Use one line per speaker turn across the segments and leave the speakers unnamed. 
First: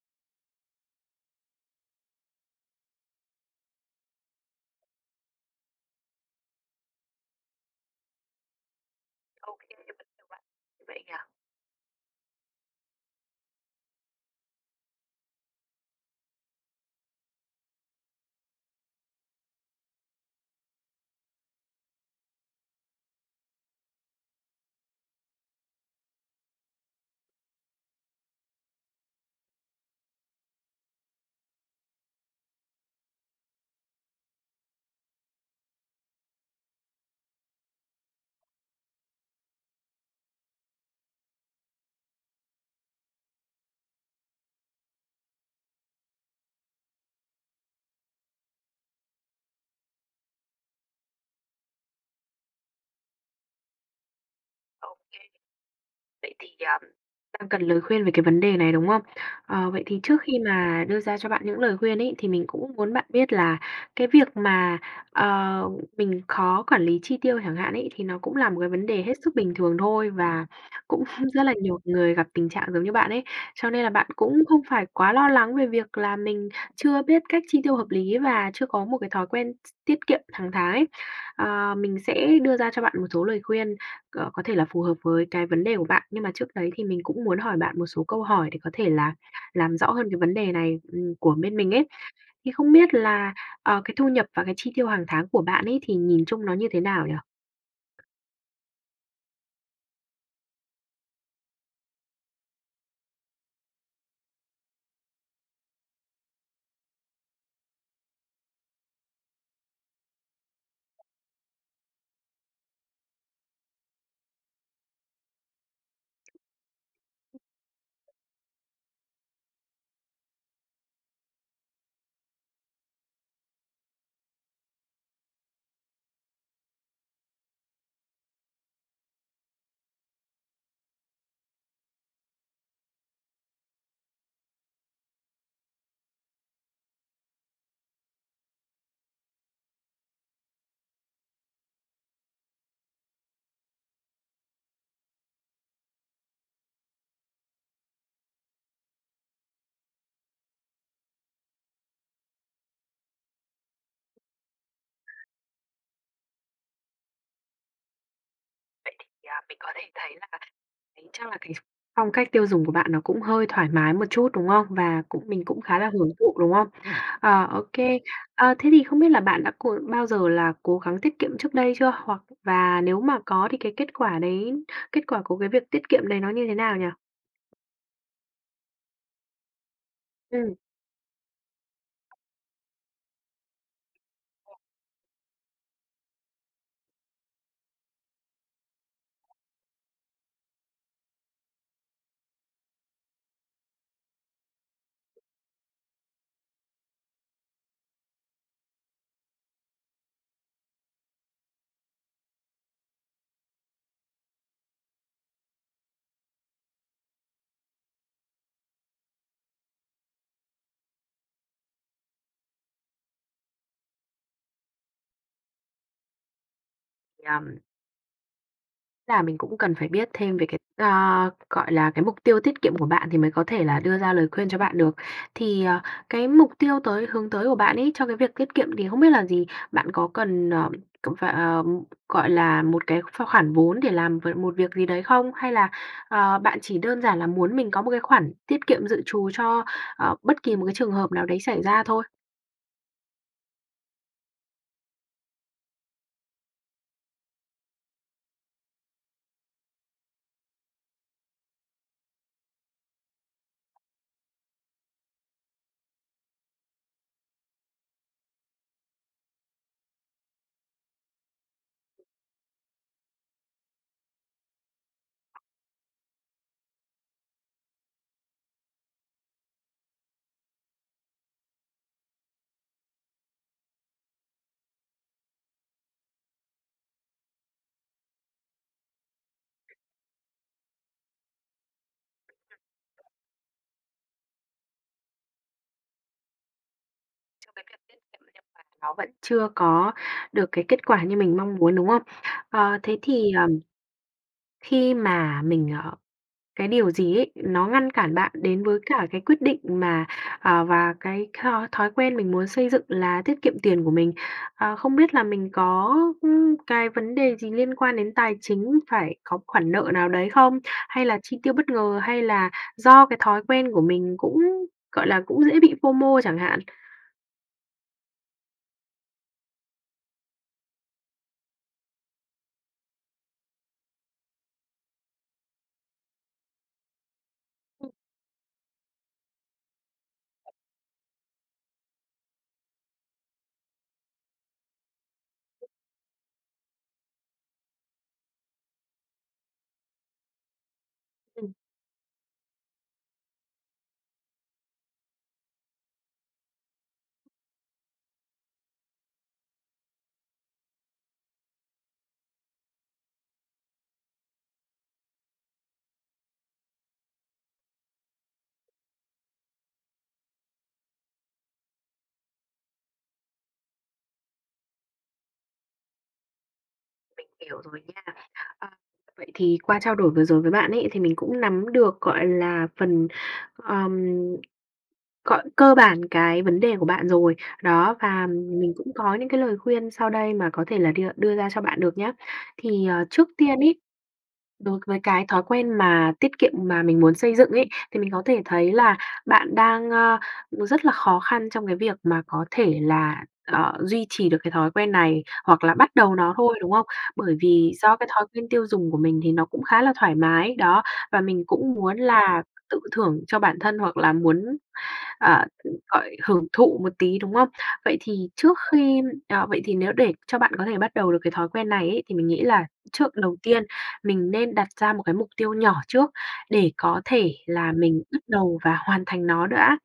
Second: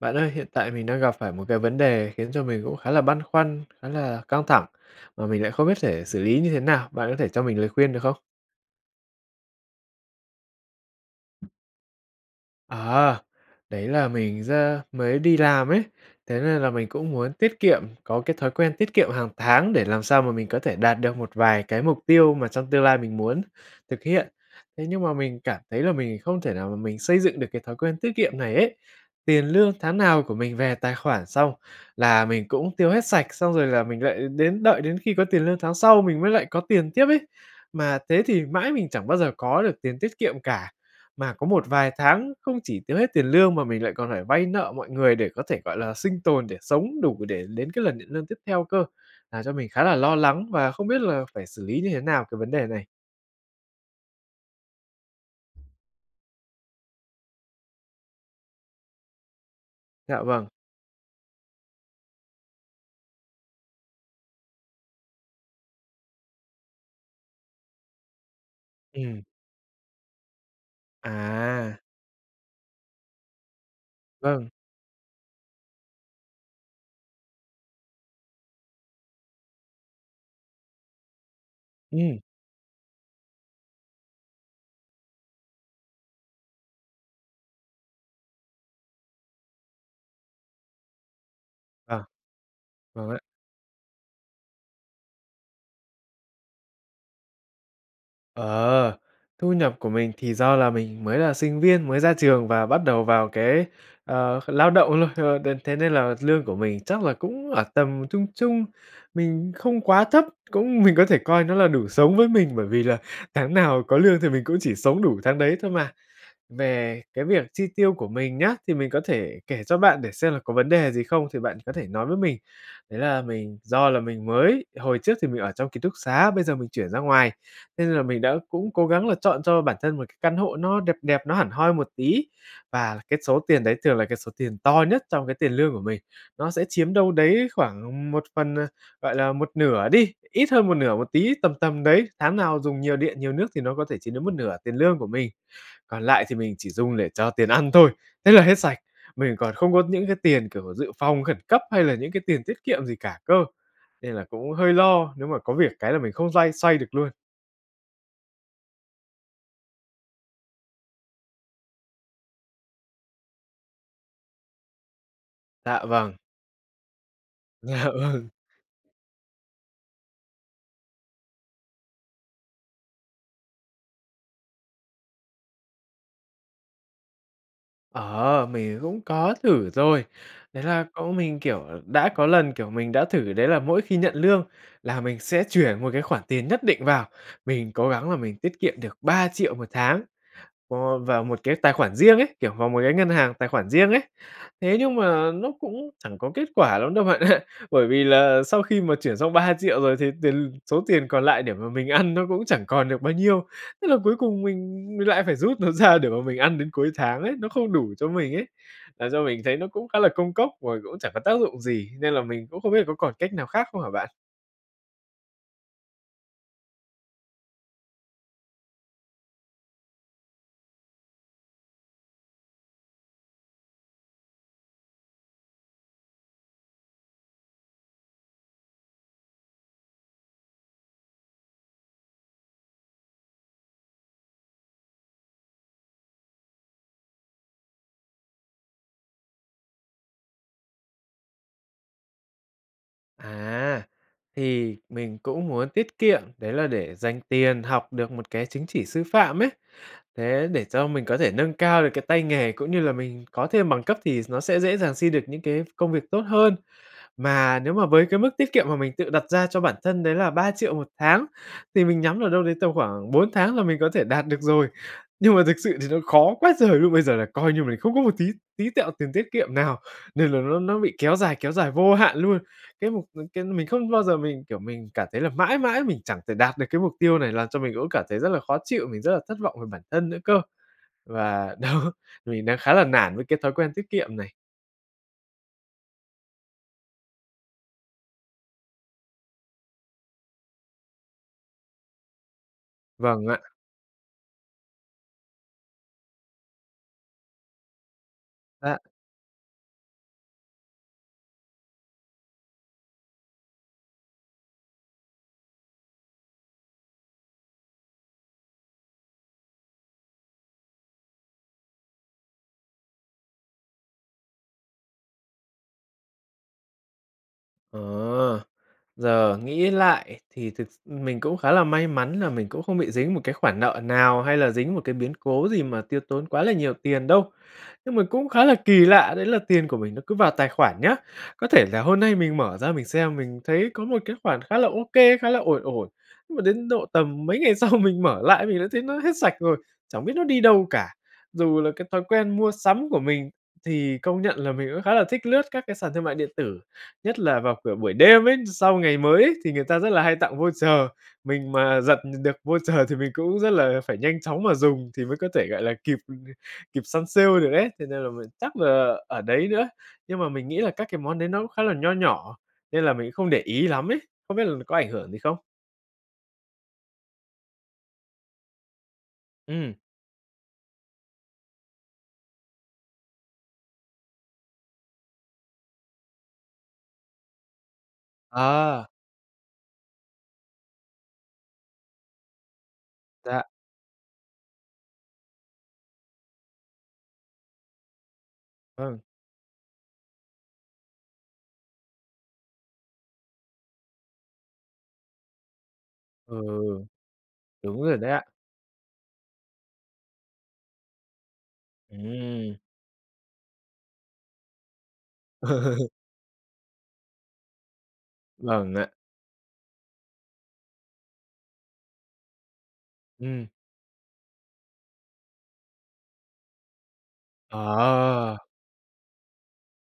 Bạn ơi, hiện tại mình đang gặp phải một cái vấn đề khiến cho mình cũng khá là băn khoăn, khá là căng thẳng mà mình lại không biết để xử lý như thế nào, bạn có thể cho mình lời khuyên được không?
Ô kê, [unintelligible] bạn vậy nhỉ?
À! Đấy là mình ra mới đi làm ấy, thế nên là mình cũng muốn tiết kiệm có cái thói quen tiết kiệm hàng tháng để làm sao mà mình có thể đạt được một vài cái mục tiêu mà trong tương lai mình muốn thực hiện. Thế nhưng mà mình cảm thấy là mình không thể nào mà mình xây dựng được cái thói quen tiết kiệm này ấy. Tiền lương tháng nào của mình về tài khoản xong là mình cũng tiêu hết sạch, xong rồi là mình lại đến đợi đến khi có tiền lương tháng sau mình mới lại có tiền tiếp ấy, mà thế thì mãi mình chẳng bao giờ có được tiền tiết kiệm cả. Mà có một vài tháng không chỉ tiêu hết tiền lương mà mình lại còn phải vay nợ mọi người để có thể, gọi là, sinh tồn để sống đủ để đến cái lần nhận lương tiếp theo cơ, làm cho mình khá là lo lắng và không biết là phải xử lý như thế nào cái vấn đề này.
Ô kê. Vậy thì, ờm, đang cần lời khuyên về cái vấn đề này, đúng không? Ờ, vậy thì trước
Dạ
khi
vâng.
mà đưa ra cho bạn những lời khuyên ấy, thì mình cũng muốn bạn biết là cái việc mà, ờ, mình khó quản lý chi tiêu chẳng hạn ấy, thì nó cũng là một cái vấn đề hết
Ừm.
sức bình thường thôi và cũng rất là
À.
nhiều người gặp tình trạng giống như bạn ấy. Cho nên là bạn cũng
Vâng.
không phải quá lo lắng về việc là mình chưa biết cách chi tiêu hợp lý, và chưa có một cái thói quen x tiết kiệm hằng tháng ấy. Ờ, mình
Ừm.
sẽ đưa ra cho bạn một số lời khuyên c có thể là phù hợp với cái vấn đề của bạn, nhưng mà trước đấy thì mình cũng muốn hỏi bạn một số câu hỏi để có thể là làm rõ hơn cái vấn đề này, ừm, của bên mình ấy.
Ờ.
Thì không biết
Vâng ạ.
là, ờ, cái thu nhập và cái chi tiêu hàng tháng của bạn ấy, thì nhìn chung nó như thế nào nhỉ?
Ờ, thu nhập của mình thì do là mình mới là sinh viên mới ra trường và bắt đầu vào cái, ờ, lao động luôn, ờ, đến thế nên là lương của mình chắc là cũng ở tầm trung trung, mình không quá thấp, cũng mình có thể coi nó là đủ sống với mình, bởi vì là tháng nào có lương thì mình cũng chỉ sống đủ tháng đấy thôi mà. Về cái việc chi tiêu của mình nhá, thì mình có thể kể cho bạn để xem là có vấn đề gì không thì bạn có thể nói với mình. Đấy là mình do là mình mới, hồi trước thì mình ở trong ký túc xá, bây giờ mình chuyển ra ngoài, nên là mình đã cũng cố gắng là chọn cho bản thân một cái căn hộ nó đẹp đẹp, nó hẳn hoi một tí và cái số tiền đấy thường là cái số tiền to nhất trong cái tiền lương của mình. Nó sẽ chiếm đâu đấy khoảng một phần, ờ, gọi là, một nửa đi, ít hơn một nửa một tí tầm tầm đấy, tháng nào dùng nhiều điện nhiều nước thì nó có thể chiếm đến một nửa tiền lương của mình. Còn lại thì mình chỉ dùng để cho tiền ăn thôi, thế là hết sạch. Mình còn không có những cái tiền, kiểu, dự phòng khẩn cấp hay là những cái tiền tiết kiệm gì cả cơ. Nên là cũng hơi lo nếu mà có việc cái là mình không xoay xoay được luôn.
Vậy thì, à, mình có thể thấy là [unintelligible] tính chắc là cái phong cách tiêu dùng của bạn nó cũng hơi thoải mái một chút, đúng không? Và cũng mình cũng khá
Dạ,
là hưởng
vâng.
thụ, đúng không? Ờ, ô
Dạ,
kê.
vâng.
Ờ, thế thì không biết là bạn đã cố bao giờ là cố gắng tiết kiệm trước đây chưa? Hoặc và nếu mà có thì cái kết quả đấy kết quả của cái việc tiết kiệm đấy nó như thế nào nhỉ?
Ờ, mình cũng có thử rồi,
Ừm.
đấy là cũng mình, kiểu, đã có lần, kiểu, mình đã thử đấy là mỗi khi nhận lương là mình sẽ chuyển một cái khoản tiền nhất định vào, mình cố gắng là mình tiết kiệm được 3.000.000 1 tháng vô vào một cái tài khoản riêng ấy, kiểu, vào một cái ngân hàng tài khoản riêng ấy. Thế nhưng mà nó cũng chẳng có kết quả lắm đâu bạn ạ, bởi vì là sau khi mà chuyển xong 3.000.000 rồi thì tiền l số tiền còn lại để mà mình ăn nó cũng chẳng còn được bao nhiêu. Thế là cuối cùng mình mình lại phải rút nó ra để mà mình ăn đến cuối tháng ấy, nó không đủ cho mình ấy, làm cho mình thấy nó cũng khá là công cốc rồi cũng chẳng có tác dụng gì, nên là mình cũng không biết là có còn cách nào khác không hả bạn?
Nhầm. Là mình cũng cần phải biết thêm về cái a, gọi là, cái mục tiêu tiết kiệm của bạn thì mới có thể là đưa ra lời khuyên cho bạn được. Thì, ờ, cái mục tiêu tới hướng tới của bạn ấy, cho cái việc tiết kiệm thì không biết là gì? Bạn có cần, ờ, cần phải, ờm, gọi là, một cái ph khoản vốn để làm v một việc gì đấy không? Hay là, ờ, bạn chỉ đơn giản là muốn mình có một cái khoản tiết kiệm dự trù cho, ờ, bất kỳ một cái trường hợp nào đấy xảy ra thôi?
À, thì mình cũng muốn tiết kiệm, đấy là để dành tiền học được một cái chứng chỉ sư phạm ấy, thế để cho mình có thể nâng cao được cái tay nghề cũng như là mình có thêm bằng cấp thì nó sẽ dễ dàng xin được những cái công việc tốt hơn. Mà nếu mà với cái mức tiết kiệm mà mình tự đặt ra cho bản thân đấy là 3.000.000 1 tháng thì mình nhắm ở đâu đấy tầm khoảng 4 tháng là mình có thể đạt được rồi. Nhưng mà thực sự thì nó khó quá trời luôn! Bây giờ là coi như mình không có một tí tí tẹo tiền tiết kiệm nào nên là nó nó bị kéo dài kéo dài vô hạn luôn. Cái mục mình c mình không bao giờ mình, kiểu, mình cảm thấy là mãi mãi mình chẳng thể đạt được cái mục tiêu này làm cho mình cũng cảm thấy rất là khó chịu, mình rất là thất vọng về bản thân nữa cơ. Và, đó, mình đang khá là nản với cái thói quen tiết kiệm này.
Trong cái việc tiết kiệm theo bạn nó vẫn chưa có được cái kết quả như mình mong muốn, đúng không? Ờ, thế
Vâng
thì,
ạ.
ờm khi mà mình, ờ cái điều gì ấy, nó ngăn cản bạn đến
Dạ.
với cả cái quyết định mà, ờ, và cái th thói quen mình muốn xây dựng là tiết kiệm tiền của mình? Ờ, không biết là mình có, ưm, cái vấn đề gì liên quan đến tài chính, phải có khoản nợ nào đấy không? Hay là chi tiêu bất ngờ hay là do cái thói quen của mình cũng gọi là, cũng dễ bị FOMO chẳng hạn?
Ờ, giờ nghĩ lại thì thực s mình cũng khá là may mắn là mình cũng không bị dính một cái khoản nợ nào, hay là dính một cái biến cố gì mà tiêu tốn quá là nhiều tiền đâu.
[unintelligible]
Nhưng mà cũng khá là kỳ lạ đấy là tiền của mình nó cứ vào tài khoản nhá. Có thể là hôm nay mình mở ra mình xem mình thấy có một cái khoản khá là ô kê, khá là ổn ổn, nhưng mà đến độ tầm mấy ngày sau mình mở lại mình đã thấy nó hết sạch rồi, chẳng biết nó đi đâu cả.
Ừm.
Dù là cái thói quen mua sắm của mình thì công nhận là mình cũng khá là thích lướt các cái sàn thương mại điện tử, nhất là vào, kiểu, buổi đêm ấy, sau ngày mới ấy thì người ta rất là hay tặng voucher, mình mà giật được voucher, thì mình cũng rất là phải nhanh chóng mà dùng thì mới có thể, gọi là, kịp kịp săn sale được ấy, thế nên là mình chắc là ở đấy nữa. Nhưng mà mình nghĩ là các cái món đấy nó cũng khá là nho nhỏ, nên là mình không để ý lắm ấy, không biết lường có ảnh hưởng gì không?
Mình hiểu rồi nha. Ờ, vậy thì
Ừm.
qua trao đổi vừa rồi với bạn ấy, thì mình cũng nắm được, gọi là, phần, ờm gọi, cơ bản cái vấn đề của bạn rồi. Đó, và mình
À.
cũng có những cái lời khuyên sau đây mà có thể là đưa đưa ra cho bạn được nhá. Thì, à, trước
Dạ.
tiên ấy, đối với cái thói quen mà tiết kiệm mà mình muốn xây dựng ấy, thì mình có thể thấy là
Ư.
bạn đang, a, rất là khó khăn trong cái việc mà có thể là, ờ, duy trì được cái thói quen này hoặc là bắt đầu nó
Ừ,
thôi, đúng không? Bởi vì
đúng
do
rồi
cái
đấy ạ.
thói quen tiêu dùng của mình thì nó cũng khá là thoải mái, đó, và mình cũng muốn là
Ừm.
tự thưởng cho bản thân hoặc là muốn, à, gọi, hưởng thụ một tí, đúng không? Vậy thì trước
Vâng ạ.
khi ờ, vậy thì nếu để cho bạn có thể bắt đầu được cái thói quen này ấy, thì mình nghĩ là trước đầu
Ừm.
tiên mình nên đặt ra một cái mục tiêu nhỏ trước, để có thể là mình bắt
Ờ.
đầu và hoàn thành nó đã.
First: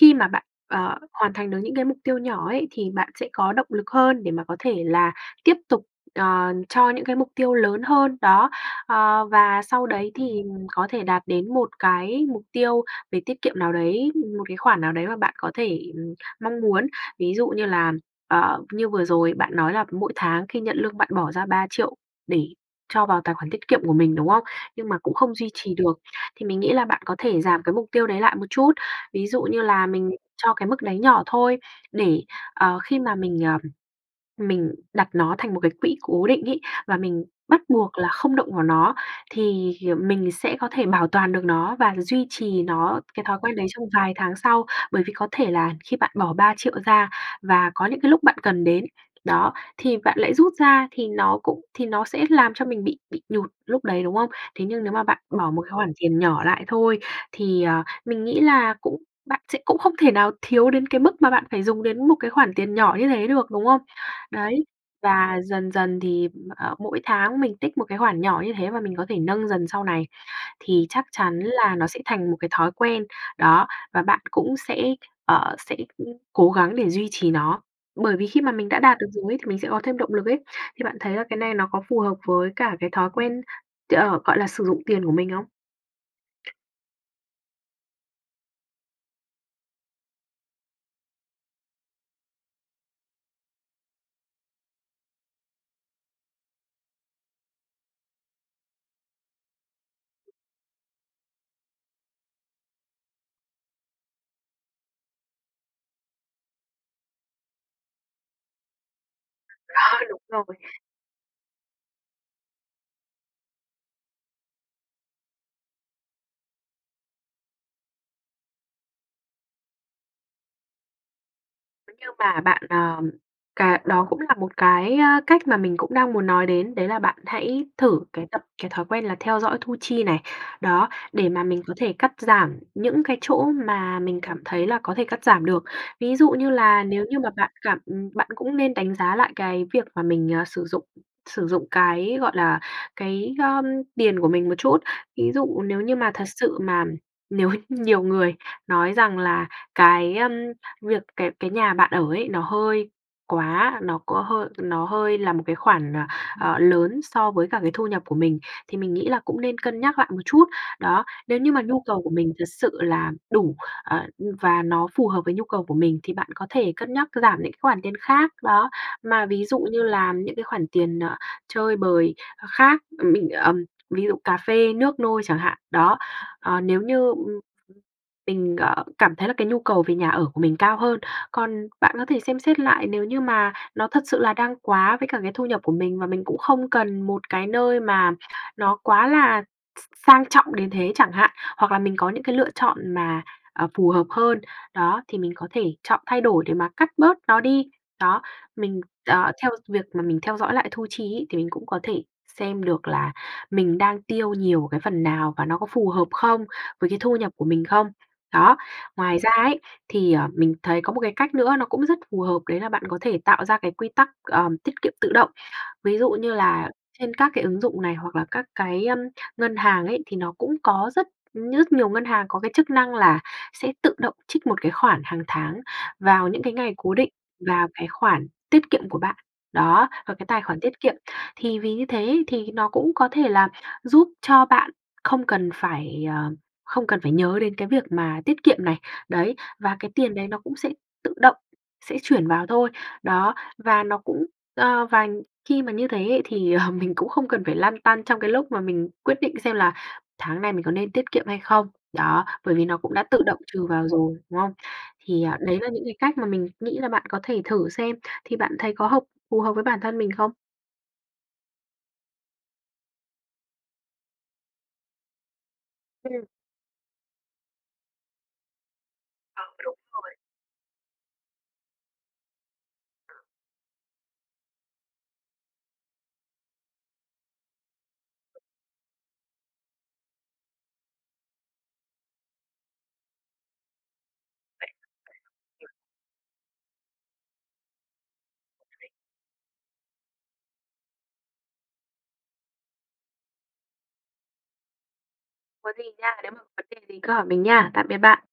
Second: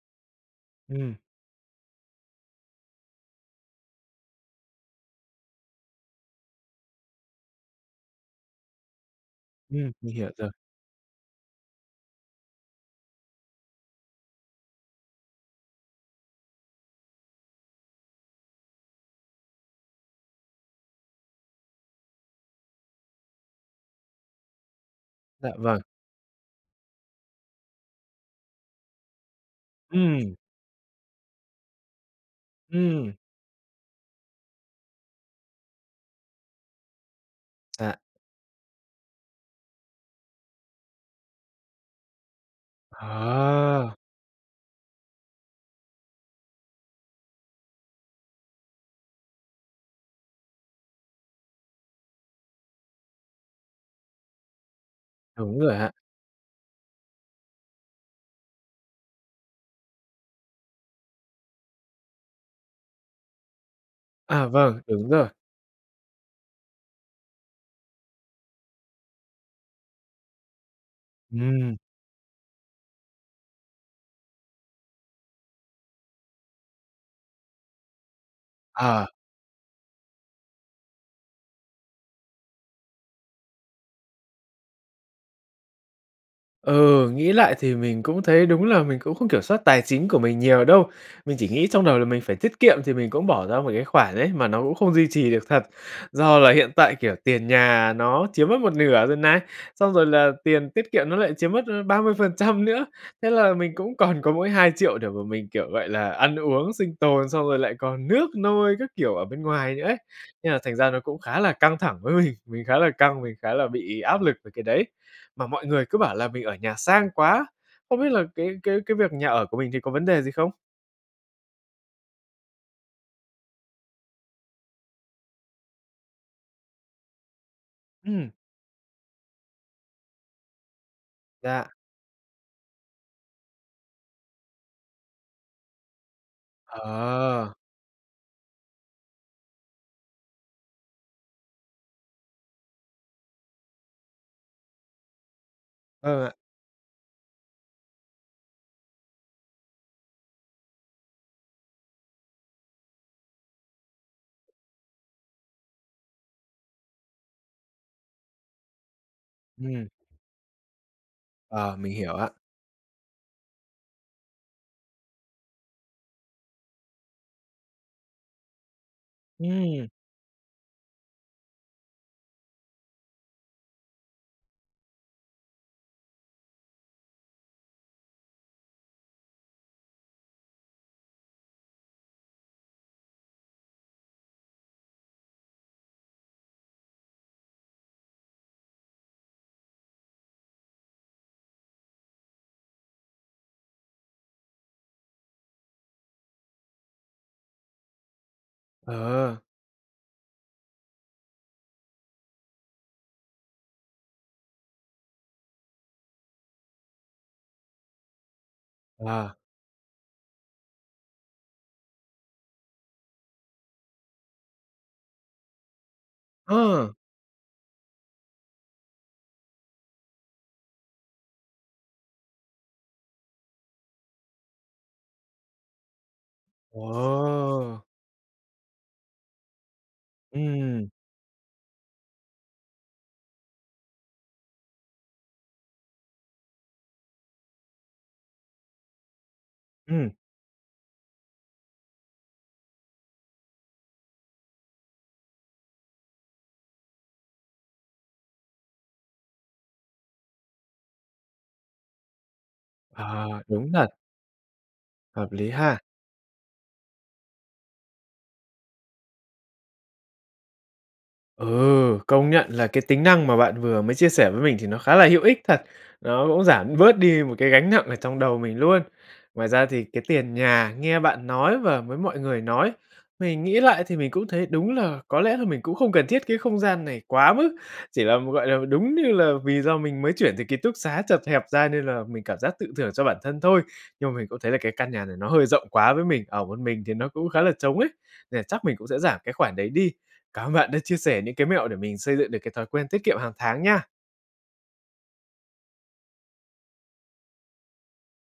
Khi mà bạn, ờ,
Ừm.
hoàn thành được những cái mục tiêu nhỏ ấy thì bạn sẽ có động lực hơn để mà có thể là tiếp tục, ờ, cho những cái mục tiêu lớn hơn, đó. Ờ, và sau
Ừm,
đấy
mình hiểu
thì,
rồi.
ừm, có thể đạt đến một cái mục tiêu về tiết kiệm nào đấy, một cái khoản nào đấy mà bạn có thể, ừm, mong muốn. Ví dụ như là, ờ, như vừa rồi bạn nói là mỗi tháng khi nhận lương bạn bỏ ra 3.000.000 để cho vào tài khoản tiết kiệm của mình, đúng không? Nhưng mà cũng không duy
Dạ,
trì
vâng.
được. Thì mình nghĩ là bạn có thể giảm cái mục tiêu đấy lại một chút. Ví dụ như là mình
Ừm.
cho cái mức đấy nhỏ thôi để, ờ, khi
Ừm.
mà mình, ờm, mình đặt nó thành một cái quỹ cố định ấy, và mình bắt buộc
Dạ.
là không động vào nó thì hiềm mình sẽ có thể bảo toàn được nó và duy trì nó cái thói quen đấy trong
Ờ.
vài tháng sau. Bởi vì có thể là khi bạn bỏ 3.000.000 ra và có những cái lúc bạn cần đến, đó, thì bạn lại rút ra thì nó cũng thì nó sẽ làm cho mình bị bị nhụt lúc đấy, đúng không? Thế nhưng nếu mà bạn bỏ
Đúng
một cái
rồi ạ.
khoản tiền nhỏ lại thôi thì, ờ, mình nghĩ là cũng bạn sẽ cũng không thể nào thiếu đến cái mức mà bạn phải dùng đến một cái khoản tiền nhỏ như thế được, đúng không?
À,
Đấy,
vâng, đúng rồi.
và dần dần thì, ờ, mỗi tháng mình tích một cái khoản nhỏ như thế và mình có thể nâng dần sau này thì chắc chắn là
Ừm.
nó sẽ thành một cái thói quen, đó, và bạn cũng sẽ, ờ, sẽ cố gắng để duy trì nó. Bởi vì khi mà mình đã đạt
Ờ.
được rồi ấy thì mình sẽ có thêm động lực ấy. Thì bạn thấy là cái này nó có phù hợp với cả cái thói quen, t ờ, gọi là, sử dụng tiền của mình không?
Ừ, nghĩ lại thì mình cũng thấy đúng là mình cũng không kiểm soát tài chính của mình nhiều đâu. Mình chỉ nghĩ trong đầu là mình phải tiết kiệm thì mình cũng bỏ ra một cái khoản ấy, mà nó cũng không duy trì được thật. Do là hiện tại, kiểu, tiền nhà nó chiếm mất một nửa rồi này, xong rồi là tiền tiết kiệm nó lại chiếm mất, a, 30% nữa. Thế là mình cũng còn có mỗi 2.000.000 để mà mình, kiểu, gọi là, ăn uống sinh tồn, xong rồi lại còn nước nôi các kiểu ở bên ngoài nữa ấy.
Ờ, đúng rồi.
Nên là thành ra nó cũng khá là căng thẳng với mình, mình khá là căng, mình khá là bị áp lực về cái đấy. Mà mọi người cứ bảo là mình ở nhà sang quá. Không biết là cái cái cái việc nhà ở của mình thì có vấn đề gì không?
Nếu như mà bạn, ờm, cà đó cũng là một cái, a, cách mà mình cũng đang muốn nói đến, đấy là bạn hãy thử cái
Ừm.
tập cái thói quen là theo dõi thu chi này, đó, để mà mình
Dạ.
có thể cắt giảm những cái chỗ mà mình cảm thấy là có thể cắt giảm được. Ví dụ như là nếu như mà bạn
Ờ.
cảm ừm, bạn cũng nên đánh giá lại cái việc mà mình, ờ, sử dụng sử dụng cái, gọi là, cái, ưm, tiền của mình một chút. Ví dụ nếu như mà
Ờ
thật
ạ.
sự mà nếu h nhiều người nói rằng là cái, ờm, việc cái cái nhà bạn ở ấy nó hơi quá nó có hơi nó hơi là một cái khoản, ờ, ờ, lớn so với cả cái thu nhập của mình, thì mình nghĩ là cũng nên cân
Ừm.
nhắc lại một chút. Đó, nếu như mà
Ờ,
nhu
mình
cầu của
hiểu ạ.
mình thật sự là đủ, ờ, và nó phù hợp với nhu cầu của mình thì bạn có thể cân nhắc giảm những cái khoản tiền khác, đó, mà ví dụ như
Ừm.
là những cái khoản tiền, ờ, chơi bời, ơ, khác, ờ, mình, ờm, ví dụ cà phê, nước nôi chẳng hạn, đó, ờ, nếu như, ừm, mình, ờ, cảm thấy là cái nhu cầu về nhà ở của mình cao hơn. Còn bạn có thể xem xét lại nếu như mà nó thật sự là đang quá với cả cái thu nhập của mình, mà mình cũng không cần một cái nơi mà nó quá là s s sang trọng đến thế chẳng hạn, hoặc là mình có những cái lựa chọn mà, ờ, phù hợp hơn, đó, thì mình có thể chọn thay đổi để mà cắt bớt nó đi, đó. Mình, ờ,
Ờ.
theo việc mà mình theo dõi lại thu chi ấy thì mình cũng có thể xem được là mình đang tiêu nhiều cái phần nào, và nó có phù hợp không, với cái thu nhập của mình không? Đó. Ngoài
Ờ.
ra ấy, thì, ờ, mình thấy có một cái cách nữa nó cũng rất phù hợp đấy là bạn có thể tạo ra cái quy tắc, ờm, tiết kiệm tự động. Ví dụ như là
Ờ!
trên các cái ứng dụng này hoặc là các cái, ưm, ngân hàng ấy, thì nó cũng có rất ư, nhất nhiều ngân hàng có cái chức năng là sẽ tự động trích một cái khoản hàng tháng vào những cái ngày
Ờ!
cố định vào cái khoản tiết kiệm của bạn. Đó, vào cái tài khoản tiết
Ừm.
kiệm, thì vì như thế ấy, thì nó cũng có thể là giúp cho bạn không cần phải ờ, không cần phải nhớ đến cái việc mà tiết kiệm này, đấy, và cái
Ừm.
tiền đấy nó cũng sẽ tự động sẽ chuyển vào thôi. Đó, và nó cũng ơ, và khi mà như thế ấy thì, ờ, mình cũng không cần phải lăn tăn trong cái lúc mà mình quyết định xem là tháng này mình có nên tiết kiệm hay không, đó, bởi vì nó cũng đã tự
Ờ,
động trừ
đúng
vào
thật.
rồi, đúng không? Thì,
Hợp
à,
lý
đấy là
ha.
những cái cách mà mình nghĩ là bạn có thể thử xem. Thì bạn thấy có hợp phù hợp với bản thân mình không?
Ừ, công nhận là cái tính năng mà bạn vừa mới chia sẻ với mình thì nó khá là hữu ích thật,
Ừm.
nó cũng giảm bớt đi một cái gánh nặng ở trong đầu mình luôn.
Ờ,
Ngoài ra
đúng
thì cái
rồi.
tiền nhà nghe bạn nói và với mọi người nói, mình nghĩ lại thì mình cũng thấy đúng là có lẽ là mình cũng không cần thiết cái không gian này quá mức, chỉ là, gọi là, đúng như là vì do mình mới chuyển từ ký túc xá chật hẹp ra nên là mình cảm giác tự thưởng cho bản thân thôi. Nhưng mà mình cũng thấy là cái căn nhà này nó hơi rộng
[unintelligible]
quá với mình, ở một mình thì nó cũng khá là trống ấy, nên là chắc mình cũng
[unintelligible]
sẽ giảm cái khoản đấy đi. Cảm ơn bạn đã chia sẻ những cái mẹo để mình xây dựng được cái thói quen tiết kiệm hằng tháng nha.
Có gì nha, nếu mà vấn đề gì cứ hỏi mình nha. Tạm biệt bạn.